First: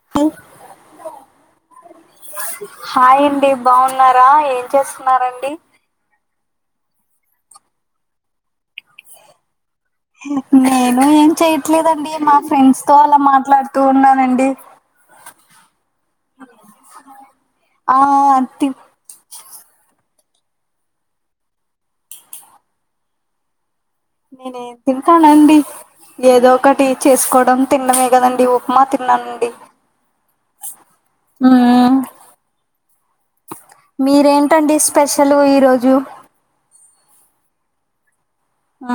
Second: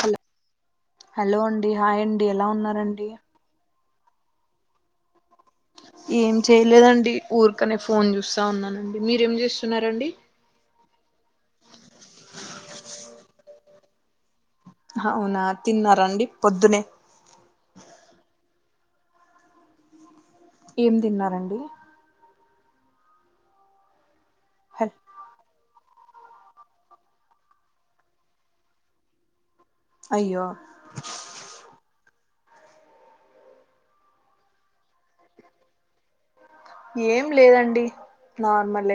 Hello hello అండి hi అండి ఎలా ఉన్నారండి హాయ్ అండి బాగున్నారా ఏం చేస్తున్నారండి ఏం చేయలేదండి ఊరికనే ఫోన్ చూస్తా ఉన్నానండి మీరేం చేస్తున్నరండి నేను ఏం చెయట్లేదండి మా ఫ్రెండ్స్ తో అలా మాట్లాడుతూ ఉన్నానండి అవునా తిన్నరండి పొద్దునే ఆ తీన్ ఏం తిన్నారండి నేనే తింటానండి ఏదో ఒకటి చేసుకోవడం తిండమే కదండి ఉప్మా తిన్నానండి అయ్యో ఆ మీరేంటండి స్పెషల్ ఈరోజు ఏం లేదండి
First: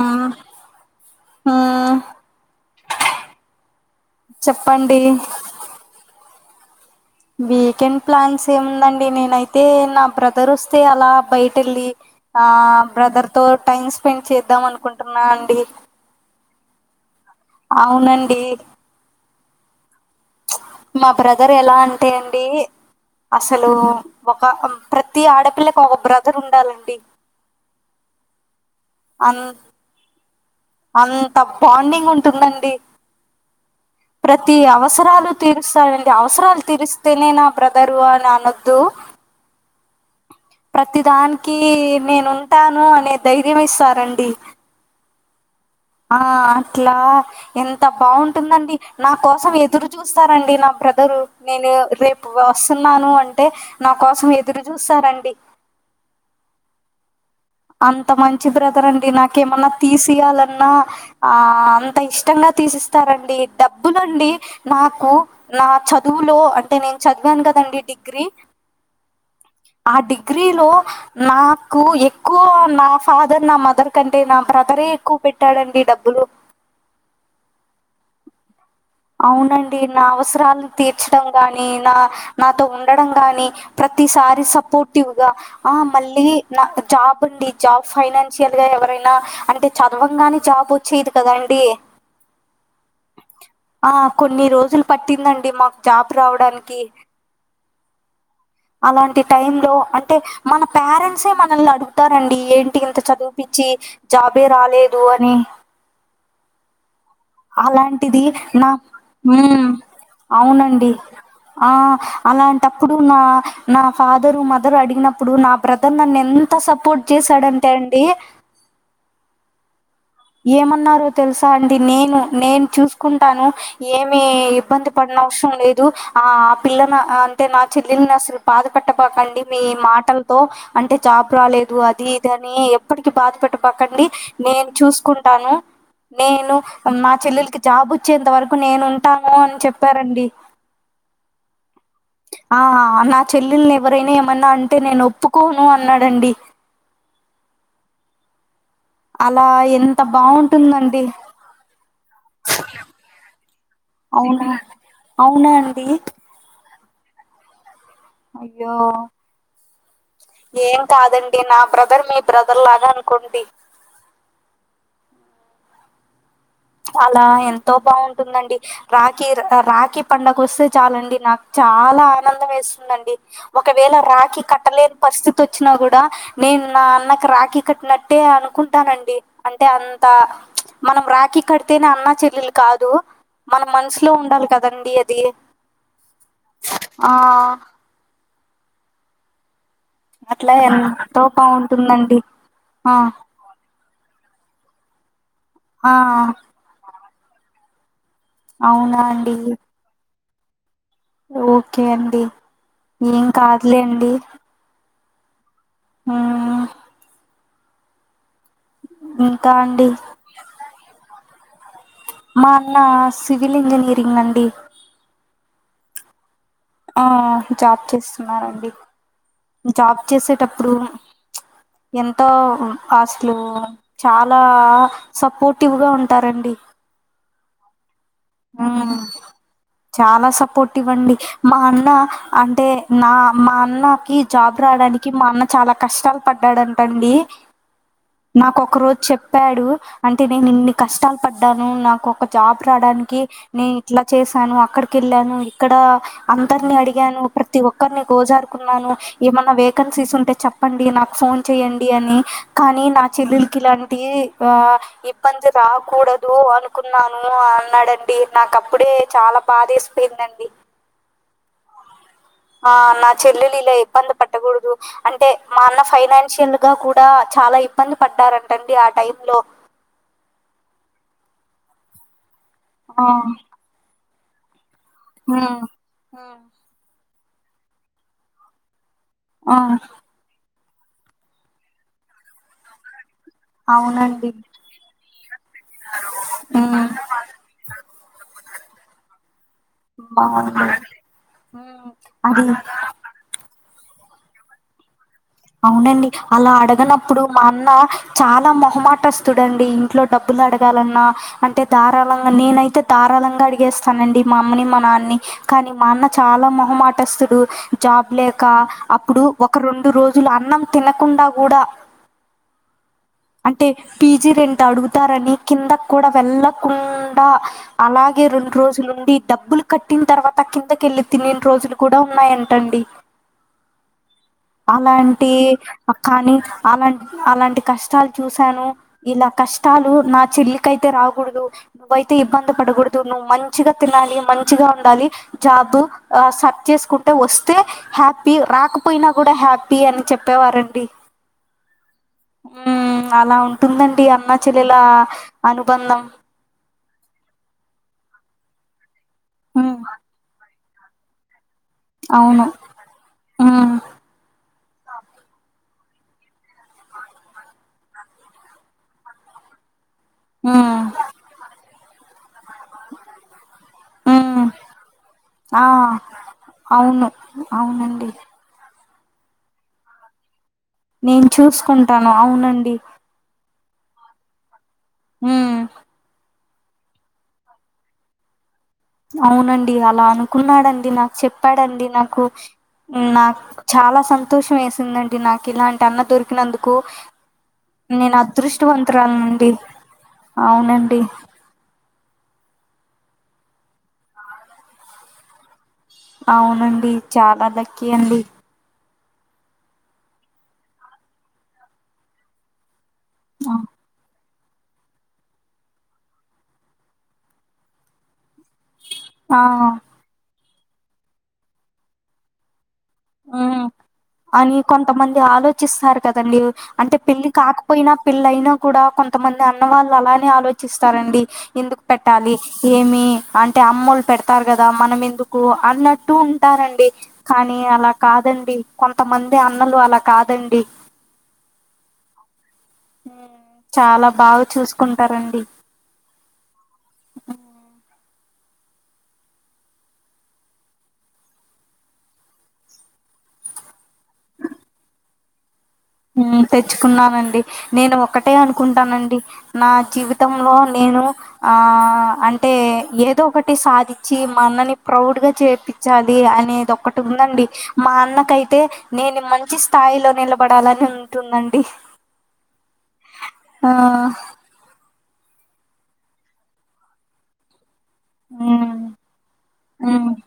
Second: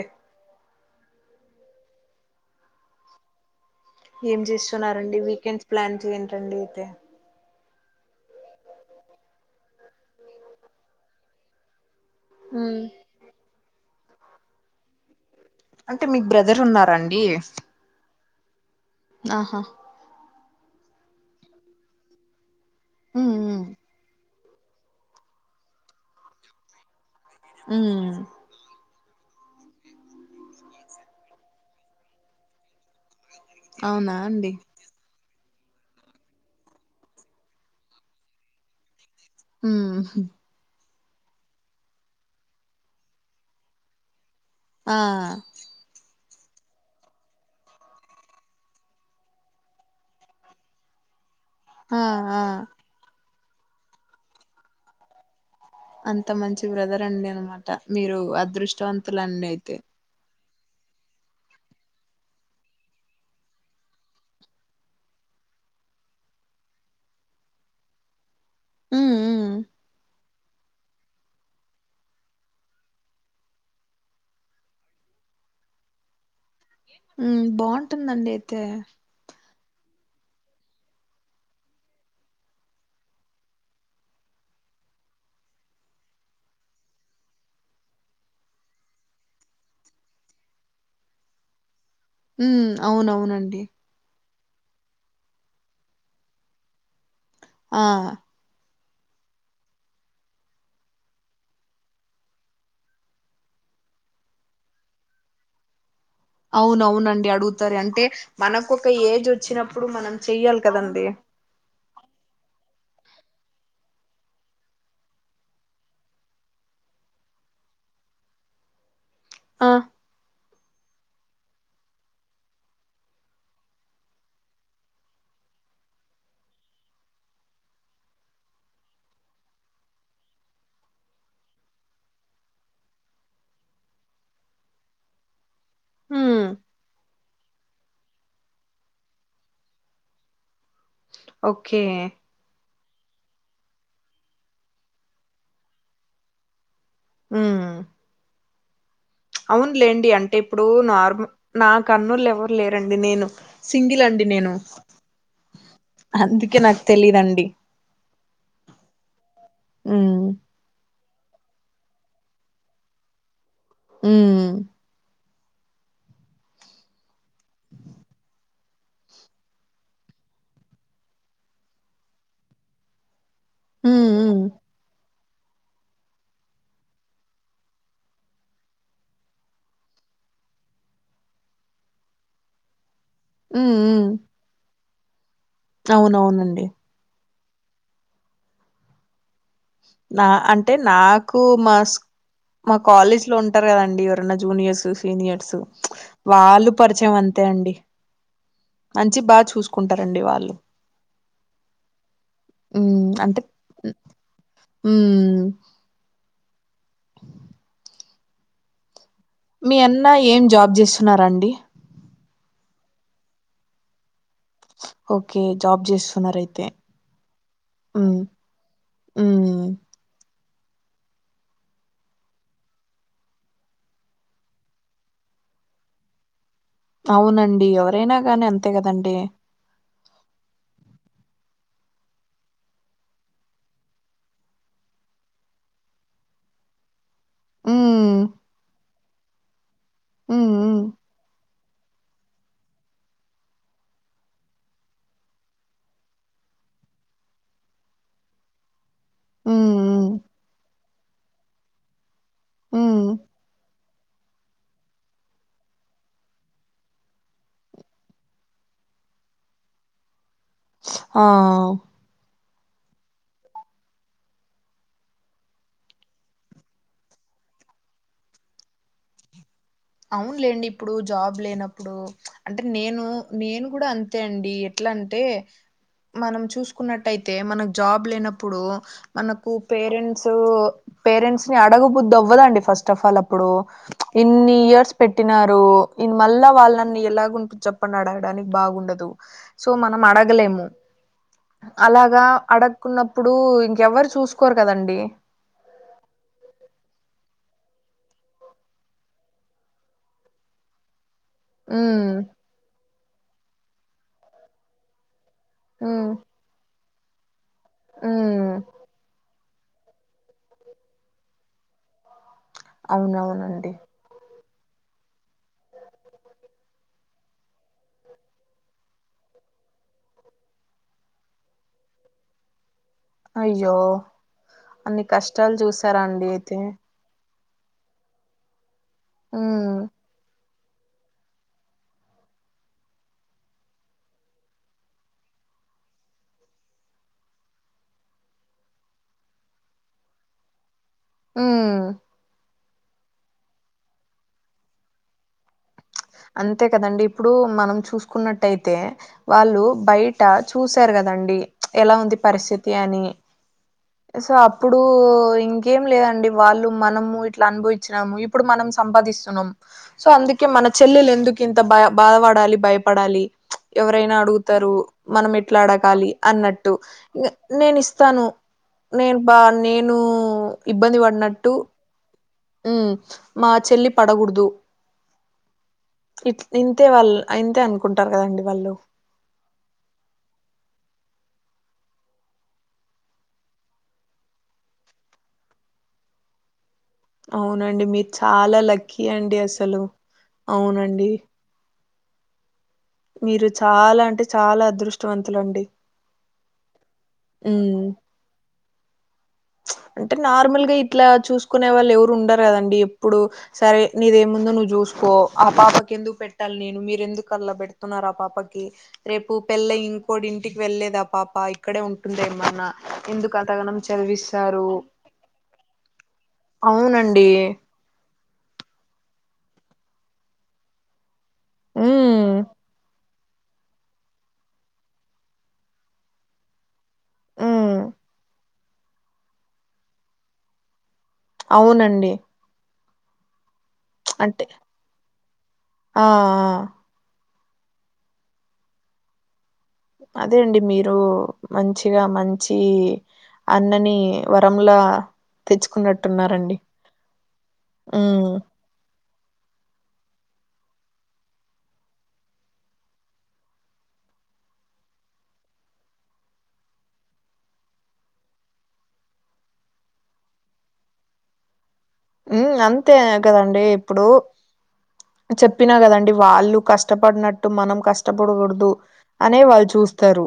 ఆ ఆ ఏం చెప్పండి చేస్తున్నారండి వీకెండ్స్ ప్లాన్ ఏంటండి అయితే వీకెండ్ ప్లాన్స్ ఏముందండి నేనైతే నా బ్రదర్ ఒస్తే అలా బయటెవేళ్ళి ఆ బ్రదర్ తో టైమ్ స్పెండ్ చేద్దాం అనుకుంటున్నా అండి అంటే మీక్ బ్రదర్ ఉన్నారండి అవునండి ఆహా మా బ్రదర్ ఎలా అంటే అండి ఉమ్ అసలు ఒక ప్రతి ఆడపిల్లకి ఒక బ్రదర్ ఉండాలండి ఉ అన్ అంత బాండింగ్ ఉంటుందండి అవునా అండి ప్రతి అవసరాలు తీరుస్తారండి అవసరాలు తీరిస్తేనే నా బ్రదరు అని అనొద్దు ఉ ప్రతి దానికి నేనుంటాను అనే ధైర్యం ఇస్తారండి ఆ ఆ అట్లా ఎంత బాగుంటుందండి నా కోసం ఎదురు చూస్తారండి నా బ్రదరు నేను ఆ రేపు ఆ వస్తున్నాను అంటే నా కోసం ఎదురు చూస్తారండి అంత మంచి బ్రదర్ అండి అంత మీరు మంచి బ్రదర్ అండి అదృష్టవంతులండి నాకేమన్నా అయితే తీసియాలన్నా ఆ అంత ఇష్టంగా తీసిస్తారండి డబ్బులండి నాకు నా చదువులో అంటే నేను చదివాను కదండి డిగ్రీ ఉమ్ ఉమ్ ఆ డిగ్రీ లో నాకు ఎ క్కువ నా ఫాదర్ నా మదర్ కంటే నా బ్రదరే ఎక్కువ పెట్టాడండి డబ్బులు ఉమ్ బాగుంటుందండి అయితే అవునండి నా అవసరాలను తీర్చడం గాని నా నాతో ఉండడం గాని ప్రతిసారి సపోర్టివ్ గా ఆ మళ్ళీ నా జాబ్ అండి జాబ్ ఫైనాన్షియల్ గా ఎవరైనా అంటే చదవంగానే జాబ్ వచ్చేయది కదండి ఉమ్ అవునవునండి ఆ కొన్ని రోజులు పట్టిందండి మాక్ జాబ్ రావడానికి ఆ అలాంటి టైంమ్ లో అంటె మన పారెంట్సే మనల్ని అడుగుతారండి ఏంటి ఇంత చదివుపిచ్చి జాబే రాలేదు అని అవున అవునండి అడుగుతారు అంటే అలాంటిది నా మనకు ఒక ఏజ్ మ్మ్ వచ్చినప్పుడు మనం చెయ్యాలి అవునండి కదండి ఆ అలాంటప్పుడు నా నా ఫాదరు మదర్ అడిగినప్పుడు నా బ్రదర్ నన్నెంత సపోర్ట్ చేసాడంటే అండి ఆ ఏమన్నారో తెలుసా అండి నేను నేను చూసుకుంటాను ఏమి ఇబ్బంది పడిన అవసరం లేదు ఆ ఆ పిల్లన అంటే నా చెల్లెల్ని అసలు బాధ పెట్టబాకండి మీ మాటల్ తో అంటే జాబ్ రాలేదు అది ఇది అని ఎప్పటికి బాధ పెట్టమాకండి నేను చూ కుంటాను ఉమ్ నేను మా చెల్లెలికి జాబ్ వచ్చేంత వరకు నేను ఉంటాను అని చెప్పారండి ఓకే ఆ నా చెల్లెల్ని ఎవరైనా ఏమన్నా అంటే నేను ఒప్పుకోను అన్నాడండి ఉమ్ అలా ఎంత అవునులేండి అంటే ఇప్పుడు బాగుంటుందండి నార్మల్ నాకు అన్నుళ్లు ఎవరు లేరండి నేను సింగిల్ అండి నేను అవునాండి అందుకే నా తెలీదండి అయ్యో ఉమ్ ఏం కాదండి నా బ్రదర్ మీ బ్రదర్ లాగా అనుకోండి ఉమ్ అలా ఎంతో బాగుంటుందండి రాఖీ రాఖీ పండగ వస్తే చాలండి నాకు చాలా ఆనందం వేస్తుందండి ఒకవేళ ఉమ్ రాఖి ఉమ్ కట్టలేని పరిస్థితి వచ్చినా కూడా నేను నా అన్నకి రాఖీ కట్టినట్టే అనుకుంటానండి అంటే అంత మనం రాఖి కడితేనే అన్న చెల్లెలు కాదు మన ఉమ్ ఉమ్ మనసులో ఉండాలి కదండి అది అవునవునండి ఆ నా అట్లా అంటే ఎంతో నాకు మా స్కూ బాగుంటుందండి మా ఆ కాలేజ్ లో ఉం టరు కదండి ఎవరన్నా జూనియర్స్ సీనియర్స్ ఆ వాళ్ళు పరిచయం అంతే అండి అవునా మంచి అండి బాగ చూసుకుంటారండి వాళ్ళు ఓకే అండి ఉమ్, ఏం అంటే కాదులే అండి ఉమ్ ఆ ఉ మీ అన్న ఏం జాబ్ చేస్తున్నారండి మా అన్న సివిల్ ఇంజనీరింగ్ అండి ఓకే జాబ్ చేస్తున్నారు అయితే ఆ జాబ్ చేస్తున్నారండి జాబ్ చేసేటప్పుడు ఎంతో ఆస్తులు చాలా సపోర్టివ్గా ఉంటారండి అవునండి ఎవరైనా కానీ అంతే ఉమ్ కదండి చాలా సపోర్టివ్ అండి మా అన్న అంటే నా మా అన్నకి జాబ్ రావడానికి మా అన్న చాలా కష్టాలు పడ్డాడంటండి ఉమ్ నాకు ఒక రోజు చెప్పాడు అంటే నేను ఉమ్, ఇన్ని ఉమ్, కష్టాలు పడ్డాను నాకు ఒక జాబ్ రావడానికి నేను ఇట్లా చేసాను అక్కడికి ఎళ్ళాను ఇక్కడ అందరిని అడిగాను ప్రతి ఒక్కరిని గోజారుకున్నాను ఏమన్నా వేకెన్సీస్ ఉమ్, ఉంటే చెప్పండి నాకు ఫోన్ చెయండి అని కానీ నా ఉమ్, చెల్లలికి ఇలాంటి ఆ ఇబ్బంది రాకూడదు అనుకున్నాను అన్నాడండి నాక అప్పుడే చాలా బాదేసి పెయిందండి ఆ ఆ నా చెల్లిలా ఇబ్బంది పట్టకూడదు అంటే మా అన్న ఫైనాన్షియల్ గా కూడా చాలా ఇబ్బంది పడ్డారంటండి ఆ టైంలో అవునులేండి ఇప్పుడు జాబ్ లేనప్పుడు అంటే నేను ఆ నేను కూడా అంతే అండి ఎట్లంటే హ్మ్ మనం చూసుకున్నట్టయితే మనకు జాబ్ లేనప్పుడు మనకు ఆ పేరెంట్స్ పేరెంట్స్ ని అడగబుద్దు అవ్వదు అండీ ఫస్ట్ హాఫ్ అల్ ఇప్పుడు అవునండి ఇన్ని ఇయర్స్ పెట్టినారు ఇది మళ్ళ హ్మ్ వాళ్ళని ఎలాగు చెప్పండి అడగడానికి బాగుండదు సో మనం అడగలేము బాగుంది హ్మ్ అలాగా అది అడగ్ కున్నప్పుడు ఇంకెవ్వరు చూసుకోరు కదా అండీ అవును అండీ అలా అడగనప్పుడు మా అన్న చాలా మొహమాటస్తుడు అండీ ఇంట్లో డబ్బులు అడగాలన్నా అంటే ఉమ్ ధారళంగా నేనైతే ధారాళంగా అడిగేస్తాను అండీ మా అమ్మని మా నాన్ని కానీ మా ఉమ్ అన్న చాలా మొహమాటస్తుడు జాబ్ లేక ఉమ్ అప్పుడు ఒక రెండు రోజు జుల అన్నం తినకుండా గుడా అంటే అవునవునండి పీజీ రెంట్ అడుగుతారని కిందకి కూడా వెళ్ళకుండా అలాగే రెండు రోజులు ఉండి డబ్బులు కట్టిన తర్వాత కిందకిళ్ళి తినిన్ రోజులు కూడా ఉన్నాయంట అండీ అయ్యో అన్ని లాంటి కష్టాలు చూసారా అండి కాని అయితే అలాంటి అలాంటి కష్టాలు చూసాను ఇలా ఉమ్ కష్టాలు నా చెల్లికైతే రాగూడదు నువ్వైతే ఇబ్బంది పడకూడదు నువ్వు మంచిగా తినాలి మంచిగా ఉండాలి జాబ్ ఆ సర్చ్ చేసుకుంటే వొస్తే హ్యాపీ రాకపోయినా గుడా హ్యాపీ పి అని చెప్పేవారు అండీ ఉ ఉ అలా ఉంటుందండి అన్న చెల్లెల అనుబంధం అంతే కదా అండీ ఇప్పుడు మనం చూసుకున్నట్టు అయితే వాళ్ళు మ్మ్ బయట చూసారు గదండి ఎలా ఉంది పరిస్థితి అని హ సో అప్పుడు ఇంకేం లేదండి వాళ్ళు మనము ఇట్లా అనుభవించినాము ఇప్ ఇప్పుడు మనం సంపాదిస్తున్నాం సో అందుకే మన మ్మ్ చెల్లెలు ఎందుకు ఇంత భయ బాధపడాలి భయపడాలి ఎవరైనా మ్మ్ అడుగుతరు మనం ఎట్లా ఆ అడగాలి అన్నట్టు అవును ఇంగ నేను అవునండి ఇస్తాను నేన్ బా నేను నేను చూసుకుంటాను అవును అం మ్ మా చెల్లి పడగుడదు ఉ ఇట్ ఇంతే వాళ్ళు ఇంతే అనుకుంటారు కదా అండీ వాళ్ళు అవును అండీ అలా అనుకున్నాడు అండీ నాకు చెప్పాడు అండీ నాకు నాక్ చాలా సంతోషం వేసింది అండీ నాకు ఇలాంటి అన్న దొరికినందుకు అవునండి మీరు నేను చాలా లక్కీ అదృష్టవంతురాల్ని అండి అండీ అసలు అవును అండీ అవునండి మీరు చాలా అంటే చాలా అదృష్టవంతులు అండి అవును అండి చాలా లక్కి అండీ అంటే నార్మల్ గా ఇట్లా చూసుకునే వాళ్ళు ఎవరు ఉండరు గదా అండీ ఇప్పుడు సరే నీదేమ్ ఉందొ నువ్వు చూసుకో ఆ పాపకి ఎందుకు పెట్టాల్ నేను మీరె ఎందుకు అల్ల బెడుతున్నారు ఆ పాపకి రేపు ఆ పెళ్లయ్యి కోడి ఇంటికి వెళ్లేదా ఆ పాప ఇక్కడే ఉంటుంద ఎమన్నా ఎందుకు మ్మ్ అంతగానం చదివిస్ అని కొంతమంది ఆలోచిస్తారు కదా అండీ అంటే అవునండి పెళ్లి కాక పోయినా పిల్లయినా కూడా కొంతమంది అన్న వాళ్ళు అలానే ఆలోచిస్తారు అండీ ఎందుకు పట్టాలి హ్మ్. ఏమి అంటే అమ్మోల్ పెడతారు గదా మనం ఎందుకు అన్నట్టు ఉంటార్ అండీ కానీ హ్మ్. అలా కాదండి కొంతమంది అన్నలు అలా కాదండి అవును అండీ చాలా బాగా అంటే చూసుకుంటారు అండీ ఆ అదే అండి మీరు మంచిగా మంచి అన్నని వరంలా తెచ్చుకున్నట్టు ఉమ్ తెచ్చుకున్నానండి నేను హ్మ్. ఒక్కటే అనుకుంటానండి నా జీవితంలో నేను ఆ అంటే ఏదో ఒకటి సాధించి మా అన్నని ప్రౌడ్ గా చేపి వచ్చాలి అనేది ఒక్కటుందండి మా అన్నకైతే నేను మంచి స్థాయిలో నిలబడాలని ఉంటుందండి ఉ అంతే కదండి ఆ! ఇప్పుడు చెప్పినా కదండి వాళ్ళు కష్టపడినట్టు మనం కష్ కష్టపడకూడదు హ్మ్. అనే వాళ్ళు హ్మ్. చూస్తారు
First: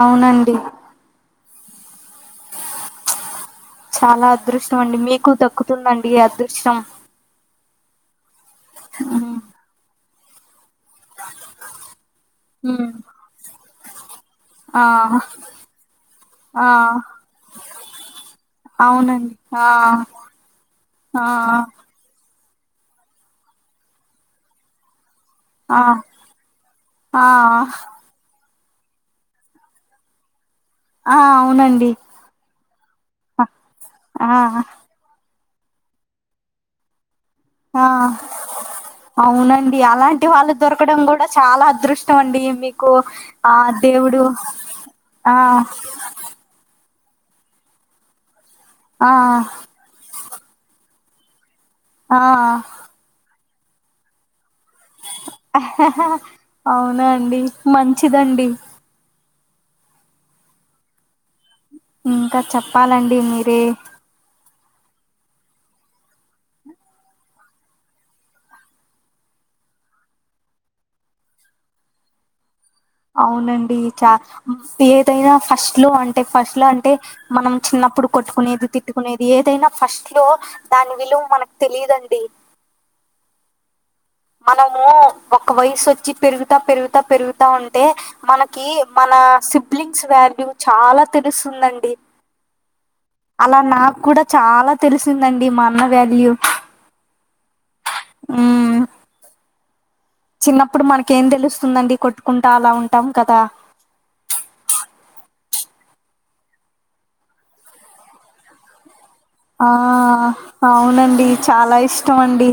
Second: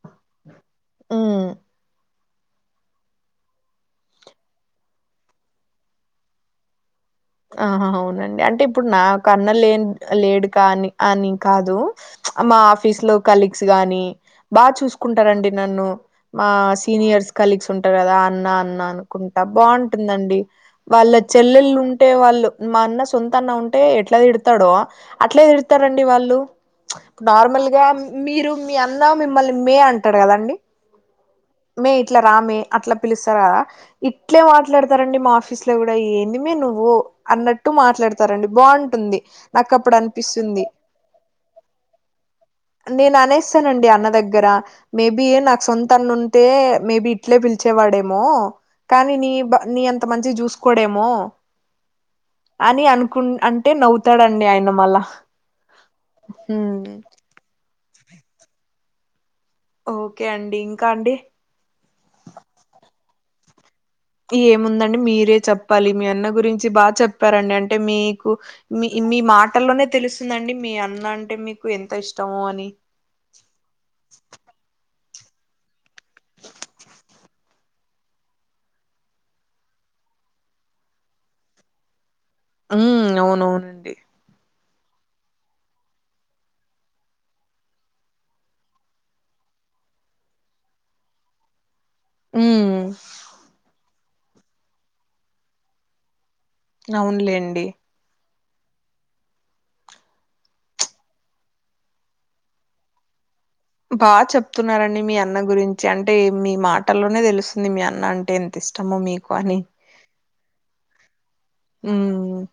అవునండి. హ్మ్. చాలా అదృష్టమండి మీకు దక్కుతుందండి ఈ అదృష్టం. ఆహా అవునండి అంటే ఇప్పుడు నా హ్మ్. కన్న లేన్ లేడు కానీ. అని కాదు మా హ్మ్. ఆఫీస్ లో కలీగ్స్ గానీ. బాగ్ ఆ! చూసుకుంటారండి నన్ను. అ ఆ! సీనియర్స్ కలీగ్స్ ఉంటారు కదా అన్న అన్న అవునండి. అనుకుంటా ఆ! బాగుంటుందండి. వాళ్ళ ఆ! చెల్లెళ్లు ఆ! ఉంటే వాళ్ళు మా అన్న సొంత అన్న ఉంటే ఎట్లా తిడతాడో. అట్లే ఆ! తిడతారండి వాళ్ళు ఆ నార్మల్ గా. మీరు మీ అన్న మిమ్మల్ని మే అంటాడు కదండి. ఆ అవునండి. ఇట్లా రామి అట్లా పిలుస్తారు కదా ఆ ఇట్లే మాట్లా. రండి మా ఆఫీస్ లో కూడా ఏంది మే నువ్వు. అన్నట్టు ఆ మాట్లాడతారండి బాగుంటుంది అవునండి నాకుప్పుడు అలాంటి వాళ్ళు అనిపిస్తుంది. దొరకడం కూడా చాలా అదృష్టం అండి మీకు నేను ఆ అనేస్తానండి అన్న దేవుడు దగ్గర మేబి ఆ నాకు సొంతన్నున్. టే మేబి ఇట్లే పిలిచేవాడేమో ఆ కానీ నీ బ నీయంత మాంచిగ చూస్. కొడెమో ఆ అని అనుకు అంటే నవ్వుతాడండి ఆయన. మళ్ళా అవునా అండి మంచిదండి. ఓకే అండి ఇంకా అండి. ఇంకా చెప్పాలండి మీరే. ఏముందండి మీరే చెప్పాలి మీ అన్న గురించి బాగా చెప్పారండి అంటే మీకు. మీ మీ మాటల్లోనే తెలుస్తుందండి మీ అన్న అంటే మీకు ఎంత ఇష్టమో అని. అవునండి చ ఏదైనా ఫస్ట్ లో అంటే ఫస్ట్ లో అంటే. మనం చిన్నప్పుడు కొట్టుకునేది తిట్టుకునేది ఏదైనా ఫస్ట్ లో. దాని విలువ్ మనకు తెలియదండి. ఊ అవునవునండి. మనము ఒక్క వయసొచ్చి పెరుగుతా పెరుగుతా పెరుగుతా ఉంటే. మనకి మన సిబ్లింగ్స్ వాల్యూ చాలా తెలుస్తుందండి. ఉమ్ అలా నాకు కూడా చాలా తెలిసిందండి మా అన్న వ్యాల్యూ. అవునులేండి. ఊ. చిన్నప్పుడు మనకేం తెలుస్తుందండి కొట్టుకుంటా అలా ఉంటాం కదా. బాగా చెప్తున్నారండి మీ అన్న గురించి అంటే మీ మాటల్లోనే తెలుస్తుంది మీ అన్న అంటే ఎం. ఇష్టమో మీకు అని. ఆ అవునండి చాలా ఇష్టం ఉమ్ అండి.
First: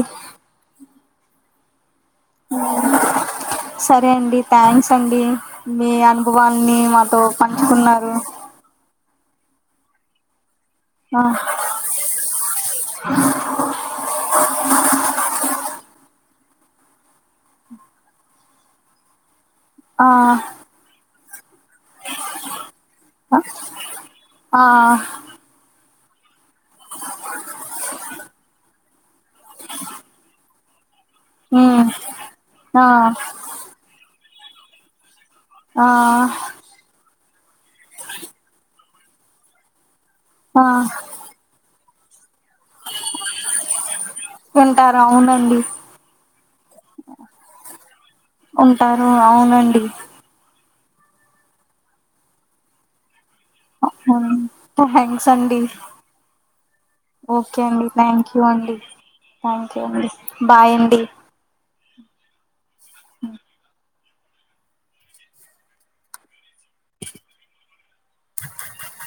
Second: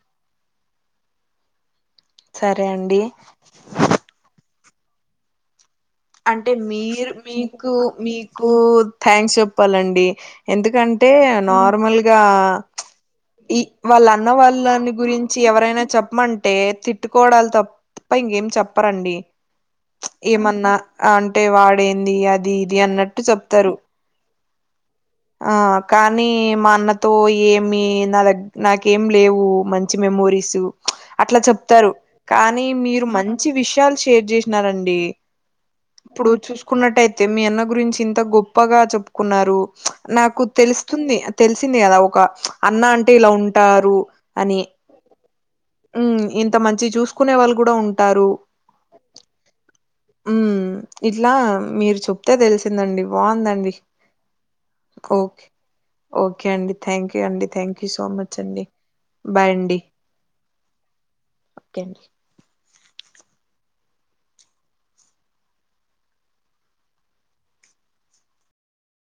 సరే అండి. సరే అండి థ్యాంక్స్ అండి మీ అనుభవాల్ని మాతో పంచుకున్నరు. కు థ్యాంక్స్ చెప్పాలండి ఎందుకంటే ఆ నార్మల్గా. ఈ వాళ్ళ అన్న వాళ్ళని గురించి ఎవరైనా చెప్పమంటే తిట్టుకోవడాల తప్. ప్ప ఇంకేం చెప్పరండి. ఆ ఏమన్నా అంటే వాడేంది అది ఇది అన్నట్టు చెప్తరు. ఆ. ఆ కానీ మా అన్నతో ఏమి నా దగ్. నాకేం లేవు మంచి మెమోరీస్ అట్లా మ్మ్ చెప్తారు కానీ ఆ మీరు మన్. చి విషయాలు షేర్ చేసినారండి. ఆ ఇప్పుడు చూసుకున్నట్టయితే మీ అన్న గురించి ఇంత గొప్పగా చెప్పుకున్నారు. నాకు ఆ తెలుస్తుంది తెలిసింది కదా ఒక అన్న అంటే ఇలా ఉంటారు అని ఉంటారు అవునండి ఊ ఇంత మంచిగ చూసుకునే వాళ్ళు కూడా ఉంటారు, ఉంటారు అవునండి ఉ ఇట్లా మీరు చెప్తే తెలిసిందండి బాగుందండి ఆహా థాంక్స్ అండీ ఓకే అండి థ్యాంక్ యూ అండి థ్యాంక్ యూ సో మచ్ అండి థ్యాంక్ యు అండి బాయ్ అండి ఓకే